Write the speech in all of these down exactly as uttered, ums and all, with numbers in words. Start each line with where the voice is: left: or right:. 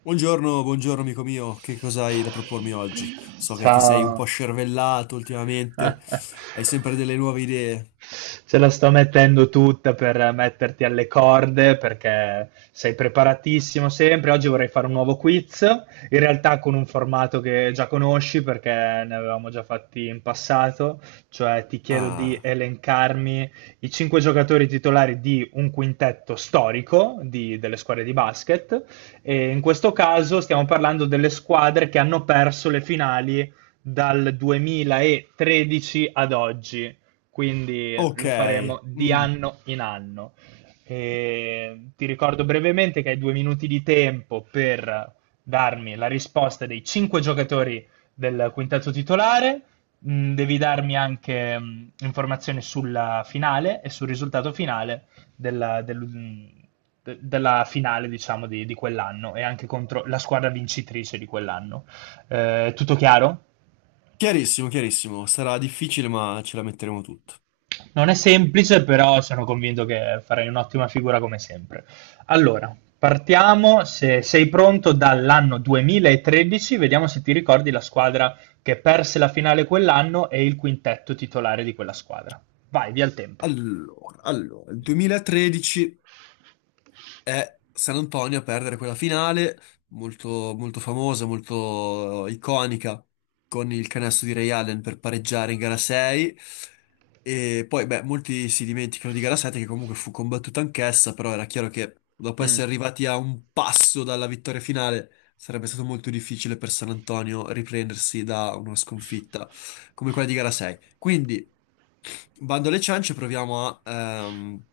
left: Buongiorno, buongiorno amico mio, che cosa hai da propormi oggi? So che ti sei un po'
right: Ciao.
left: scervellato ultimamente, hai sempre delle nuove idee.
right: Ce la sto mettendo tutta per metterti alle corde perché sei preparatissimo sempre. Oggi vorrei fare un nuovo quiz, in realtà con un formato che già conosci perché ne avevamo già fatti in passato, cioè ti chiedo di
left: Ah,
right: elencarmi i cinque giocatori titolari di un quintetto storico di- delle squadre di basket e in questo caso stiamo parlando delle squadre che hanno perso le finali dal duemilatredici ad oggi, quindi
left: ok.
right: lo faremo di
left: Mm.
right: anno in anno. E ti ricordo brevemente che hai due minuti di tempo per darmi la risposta dei cinque giocatori del quintetto titolare. Mm, Devi darmi anche mm, informazioni sulla finale e sul risultato finale della, del- mm, de- della finale, diciamo, di, di quell'anno e anche contro la squadra vincitrice di quell'anno. Eh, tutto chiaro?
left: Chiarissimo, chiarissimo, sarà difficile ma ce la metteremo tutta.
right: Non è semplice, però sono convinto che farai un'ottima figura come sempre. Allora, partiamo, se sei pronto, dall'anno duemilatredici, vediamo se ti ricordi la squadra che perse la finale quell'anno e il quintetto titolare di quella squadra. Vai, via il tempo.
left: Allora, allora, il duemilatredici è San Antonio a perdere quella finale, molto, molto famosa, molto iconica, con il canestro di Ray Allen per pareggiare in gara sei. E poi, beh, molti si dimenticano di gara sette, che comunque fu combattuta anch'essa, però era chiaro che dopo
right: Mm.
left: essere arrivati a un passo dalla vittoria finale, sarebbe stato molto difficile per San Antonio riprendersi da una sconfitta come quella di gara sei. Quindi, bando alle ciance, proviamo a... ehm,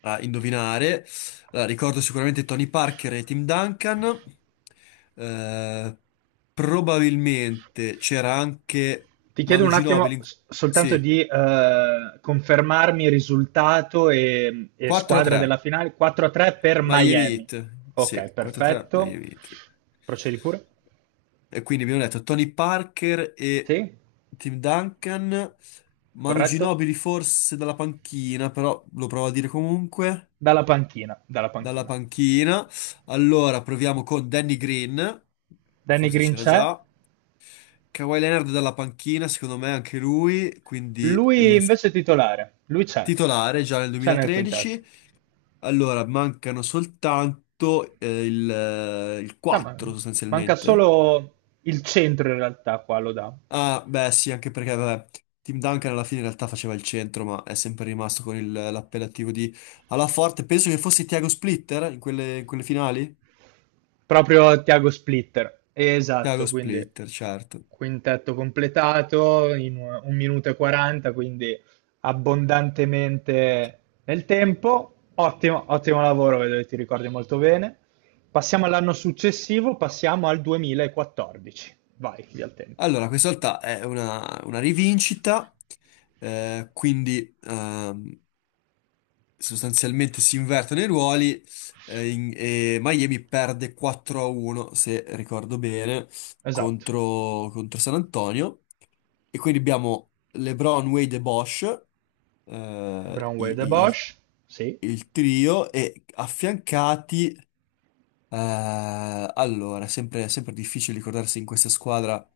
left: a indovinare. Allora, ricordo sicuramente Tony Parker e Tim Duncan. Eh, Probabilmente c'era anche
right: Ti chiedo
left: Manu
right: un
left: Ginobili.
right: attimo
left: in-
right: s- soltanto
left: Sì,
right: di eh, confermarmi il risultato e, e squadra della
left: quattro tre
right: finale, quattro a tre per
left: Miami
right: Miami.
left: Heat.
right: Ok,
left: Sì, quattro a tre
right: perfetto.
left: Miami Heat.
right: Procedi pure?
left: E quindi abbiamo detto Tony Parker e
right: Sì?
left: Tim Duncan. Manu
right: Corretto?
left: Ginobili forse dalla panchina, però lo provo a dire comunque.
right: Dalla panchina, dalla
left: Dalla
right: panchina.
left: panchina. Allora proviamo con Danny Green,
right: Danny
left: forse
right: Green
left: c'era
right: c'è,
left: già. Kawhi Leonard dalla panchina, secondo me anche lui, quindi
right: lui
left: lo s-
right: invece è titolare, lui c'è,
left: titolare già nel
right: c'è nel quintetto.
left: duemilatredici. Allora mancano soltanto eh, il, eh, il
right: Ah, ma-
left: quattro
right: manca
left: sostanzialmente.
right: solo il centro in realtà qua, lo dà.
left: Ah, beh, sì, anche perché vabbè, Tim Duncan alla fine in realtà faceva il centro, ma è sempre rimasto con il- l'appellativo di alla forte. Penso che fosse Thiago Splitter in quelle, in quelle finali.
right: Proprio Tiago Splitter,
left: Thiago
right: esatto, quindi
left: Splitter, certo.
right: quintetto completato in un un minuto e quaranta, quindi abbondantemente nel tempo. Ottimo, ottimo lavoro, vedo che ti ricordi molto bene. Passiamo all'anno successivo, passiamo al duemilaquattordici. Vai, via il tempo.
left: Allora, questa volta è una, una rivincita, eh, quindi ehm, sostanzialmente si invertono i ruoli eh, in- e Miami perde quattro a uno, se ricordo bene,
right: Esatto.
left: contro, contro San Antonio. E quindi abbiamo LeBron, Wade e Bosch, eh,
right: LeBron,
left: i-
right: Wade e
left: i- il,
right: Bosch? Sì.
left: il trio, e affiancati, eh, allora, sempre, sempre difficile ricordarsi in questa squadra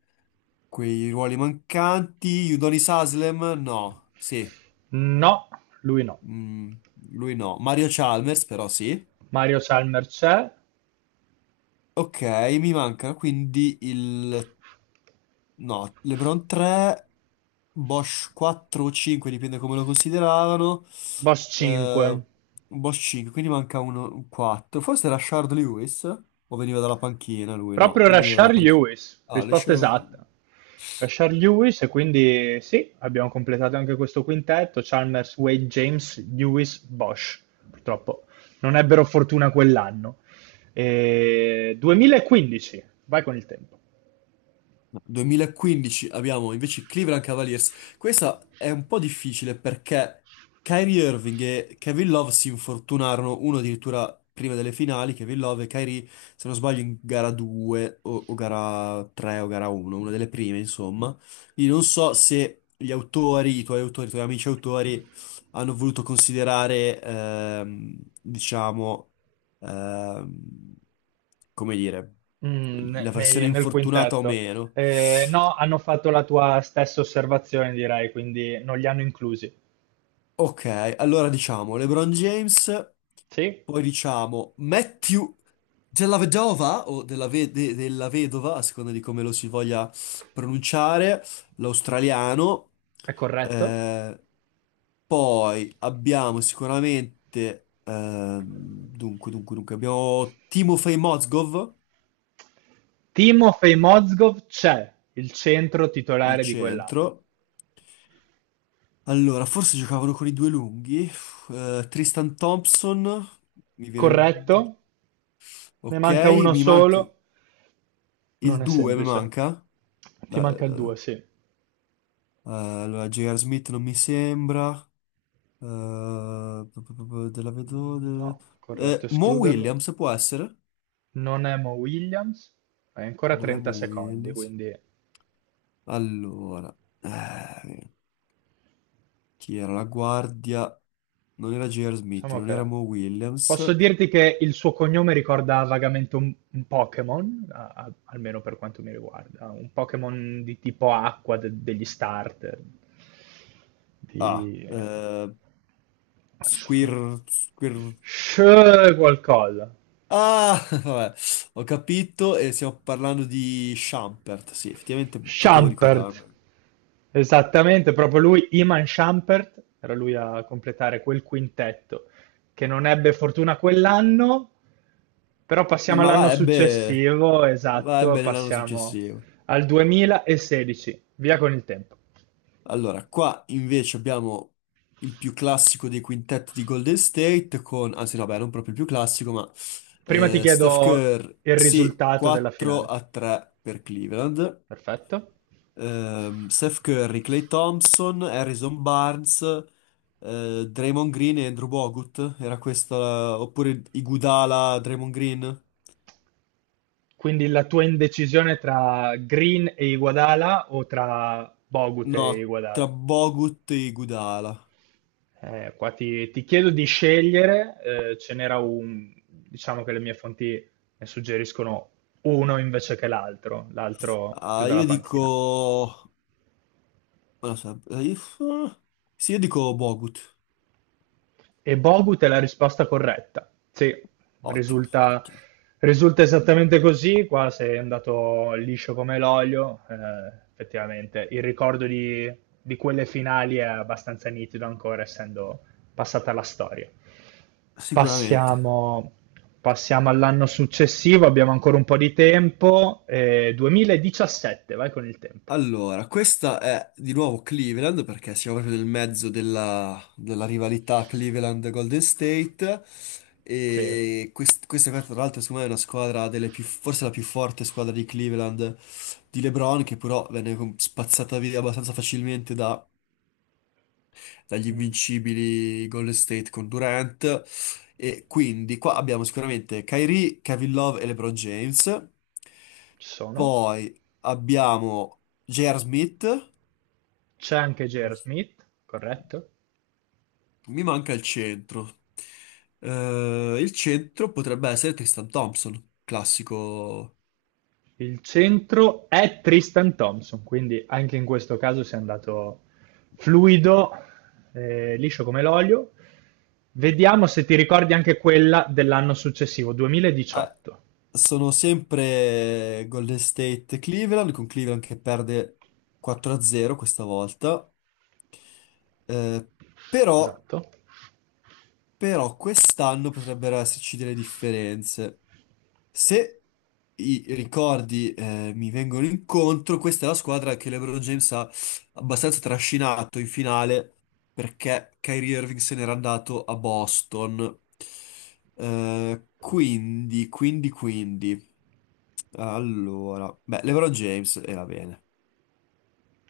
left: quei ruoli mancanti. Udonis Haslem? No, sì.
right: No, lui no.
left: Mm, lui no. Mario Chalmers però sì.
right: Mario Chalmers c'è.
left: Ok, mi mancano quindi il... No, LeBron tre, Bosch quattro o cinque, dipende come lo consideravano.
right: Bosch cinque.
left: Eh, Bosch cinque, quindi manca uno, un quattro. Forse era Shard Lewis? O veniva dalla panchina lui? No,
right: Proprio
left: lui veniva dalla
right: Rashard
left: panchina.
right: Lewis,
left: Ah, le
right: risposta
left: scelte.
right: esatta. Rashard Lewis, e quindi sì, abbiamo completato anche questo quintetto: Chalmers, Wade, James, Lewis, Bosch. Purtroppo non ebbero fortuna quell'anno. E duemilaquindici, vai con il tempo.
left: No, duemilaquindici abbiamo invece i Cleveland Cavaliers. Questa è un po' difficile perché Kyrie Irving e Kevin Love si infortunarono, uno addirittura prima delle finali, Kevin Love e Kyrie, se non sbaglio, in gara due o, o gara tre o gara uno, una delle prime, insomma. Quindi non so se gli autori, i tuoi autori, i tuoi amici autori, hanno voluto considerare, ehm, diciamo, ehm, come dire,
right: Mm, ne-
left: la versione
right: nei- nel
left: infortunata o
right: quintetto.
left: meno.
right: Eh, no, hanno fatto la tua stessa osservazione, direi, quindi non li hanno inclusi.
left: Ok, allora diciamo LeBron James,
right: Sì,
left: poi diciamo Matthew della Vedova o della, ve- de- della Vedova, a seconda di come lo si voglia pronunciare, l'australiano.
right: è corretto.
left: Eh, Poi abbiamo sicuramente, ehm, dunque, dunque, dunque, abbiamo Timofey Mozgov,
right: Timofey Mozgov c'è, il centro
left: il
right: titolare di quell'anno.
left: centro. Allora, forse giocavano con i due lunghi. Eh, Tristan Thompson, mi viene
right: Corretto,
left: il...
right: ne
left: Ok,
right: manca uno
left: mi
right: solo,
left: manca...
right: non
left: Il
right: è
left: due mi
right: semplice.
left: manca.
right: Ti
left: La-
right: manca il
left: eh,
right: due, sì.
left: allora, J R. Smith non mi sembra. Eh, p- p- p- della Vedova...
right: No, corretto,
left: eh, Mo
right: escluderlo.
left: Williams può essere?
right: Non è Mo Williams. Hai ancora
left: Non è
right: trenta
left: Mo
right: secondi,
left: Williams.
right: quindi
left: Allora, eh, chi era la guardia? Non era J R. Smith,
right: diciamo
left: non era Mo
right: che...
left: Williams.
right: Posso dirti che il suo cognome ricorda vagamente un, un, Pokémon, a- a- almeno per quanto mi riguarda, un Pokémon di tipo acqua de- degli starter,
left: Ah,
right: di... eh,
left: eh,
right: Sh...
left: Squir...
right: Sh qualcosa.
left: Ah, vabbè, ho capito e stiamo parlando di Schampert. Sì, effettivamente potevo
right: Shumpert,
left: ricordarmene.
right: esattamente, proprio lui, Iman Shumpert, era lui a completare quel quintetto che non ebbe fortuna quell'anno, però passiamo
left: Ma
right: all'anno
left: la ebbe,
right: successivo,
left: la
right: esatto,
left: ebbe nell'anno
right: passiamo
left: successivo.
right: al duemilasedici, via con il tempo.
left: Allora, qua invece abbiamo il più classico dei quintetti di Golden State con, anzi no, beh, non proprio il più classico, ma
right: Prima ti
left: eh, Steph
right: chiedo
left: Curry,
right: il
left: sì,
right: risultato della
left: quattro
right: finale.
left: a tre per Cleveland.
right: Perfetto.
left: Ehm, Steph Curry, Klay Thompson, Harrison Barnes, eh, Draymond Green e Andrew Bogut. Era questa, oppure Iguodala, Draymond Green?
right: Quindi la tua indecisione tra Green e Iguodala o tra Bogut e
left: No, tra
right: Iguodala?
left: Bogut e Iguodala.
right: Eh, qua ti, ti chiedo di scegliere, eh, ce n'era un, diciamo che le mie fonti ne suggeriscono uno invece che l'altro, l'altro più
left: Ah,
right: dalla
left: io
right: panchina.
left: dico... non lo so, eh, sì, io dico Bogut.
right: E Bogut è la risposta corretta. Sì,
left: Ottimo,
right: risulta,
left: ottimo.
right: risulta esattamente così. Qua sei andato liscio come l'olio. Eh, effettivamente, il ricordo di, di quelle finali è abbastanza nitido ancora, essendo passata la storia.
left: Sicuramente.
right: Passiamo, passiamo all'anno successivo, abbiamo ancora un po' di tempo. eh, duemiladiciassette, vai con il tempo.
left: Allora, questa è di nuovo Cleveland perché siamo proprio nel mezzo della, della rivalità Cleveland-Golden State
right: Sì.
left: e quest- questa qua, tra l'altro secondo me è una squadra delle più, forse la più forte squadra di Cleveland di LeBron che però venne com- spazzata via abbastanza facilmente da- dagli
right: Mm,
left: invincibili Golden State con Durant. E quindi qua abbiamo sicuramente Kyrie, Kevin Love e LeBron James,
right: Ci sono.
left: poi abbiamo J R. Smith.
right: C'è anche J R.
left: Giusto.
right: Smith, corretto?
left: Mi manca il centro. Eh, il centro potrebbe essere Tristan Thompson, classico.
right: Il centro è Tristan Thompson, quindi anche in questo caso si è andato fluido, eh, liscio come l'olio. Vediamo se ti ricordi anche quella dell'anno successivo,
left: Ah,
right: duemiladiciotto.
left: sono sempre Golden State Cleveland, con Cleveland che perde quattro a zero questa volta. Eh, però
right: Esatto.
left: Però quest'anno potrebbero esserci delle differenze. Se i ricordi, eh, mi vengono incontro, questa è la squadra che LeBron James ha abbastanza trascinato in finale perché Kyrie Irving se n'era andato a Boston. Eh, quindi, quindi, quindi. Allora, beh, LeBron James era bene.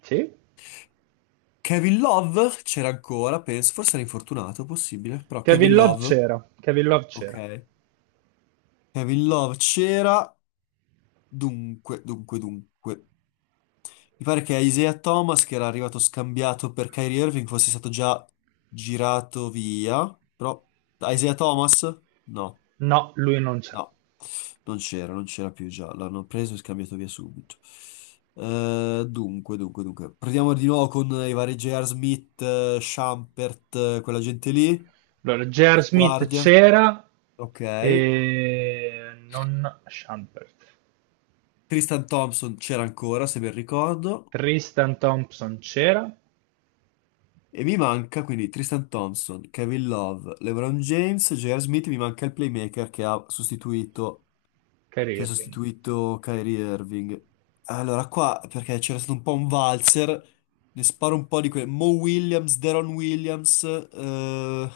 right: Sì.
left: Kevin Love c'era ancora, penso, forse era infortunato, possibile, però
right: Kevin
left: Kevin
right: Love
left: Love,
right: c'era. Kevin Love c'era.
left: ok. Kevin Love c'era. Dunque, dunque, dunque. Mi pare che Isaiah Thomas, che era arrivato scambiato per Kyrie Irving, fosse stato già girato via. Però Isaiah Thomas? No,
right: No, lui non c'è.
left: no, non c'era, non c'era più già. L'hanno preso e scambiato via subito. Eh, dunque, dunque, dunque. Proviamo di nuovo con i vari J R. Smith, eh, Shumpert, eh, quella gente lì,
right: Allora, J R.
left: in
right: Smith
left: guardia.
right: c'era
left: Ok.
right: e non Shumpert.
left: Tristan Thompson c'era ancora, se ben ricordo.
right: Tristan Thompson c'era.
left: E mi manca quindi Tristan Thompson, Kevin Love, LeBron James, J R. Smith, mi manca il playmaker che ha sostituito,
right: Kyrie
left: che ha
right: Irving.
left: sostituito Kyrie Irving. Allora qua, perché c'era stato un po' un valzer, ne sparo un po' di quelle. Mo Williams, Deron Williams, eh,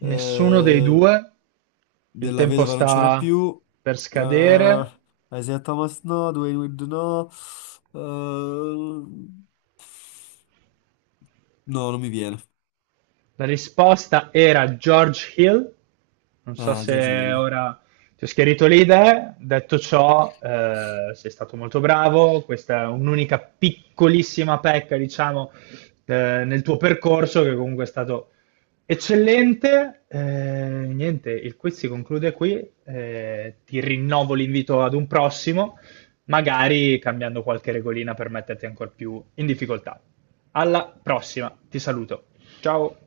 right: Nessuno dei
left: eh,
right: due? Il
left: della
right: tempo
left: vedova non c'era
right: sta
left: più,
right: per
left: eh,
right: scadere.
left: Isaiah Thomas no, Dwayne Wade no, eh, no, non mi viene.
right: La risposta era George Hill. Non so
left: Ah, George
right: se
left: Hill.
right: ora ti ho schiarito le idee. Detto ciò, eh, sei stato molto bravo. Questa è un'unica piccolissima pecca, diciamo, eh, nel tuo percorso, che comunque è stato eccellente. Eh, niente, il quiz si conclude qui. Eh, ti rinnovo l'invito ad un prossimo, magari cambiando qualche regolina per metterti ancora più in difficoltà. Alla prossima, ti saluto. Ciao.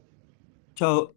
left: Ciao.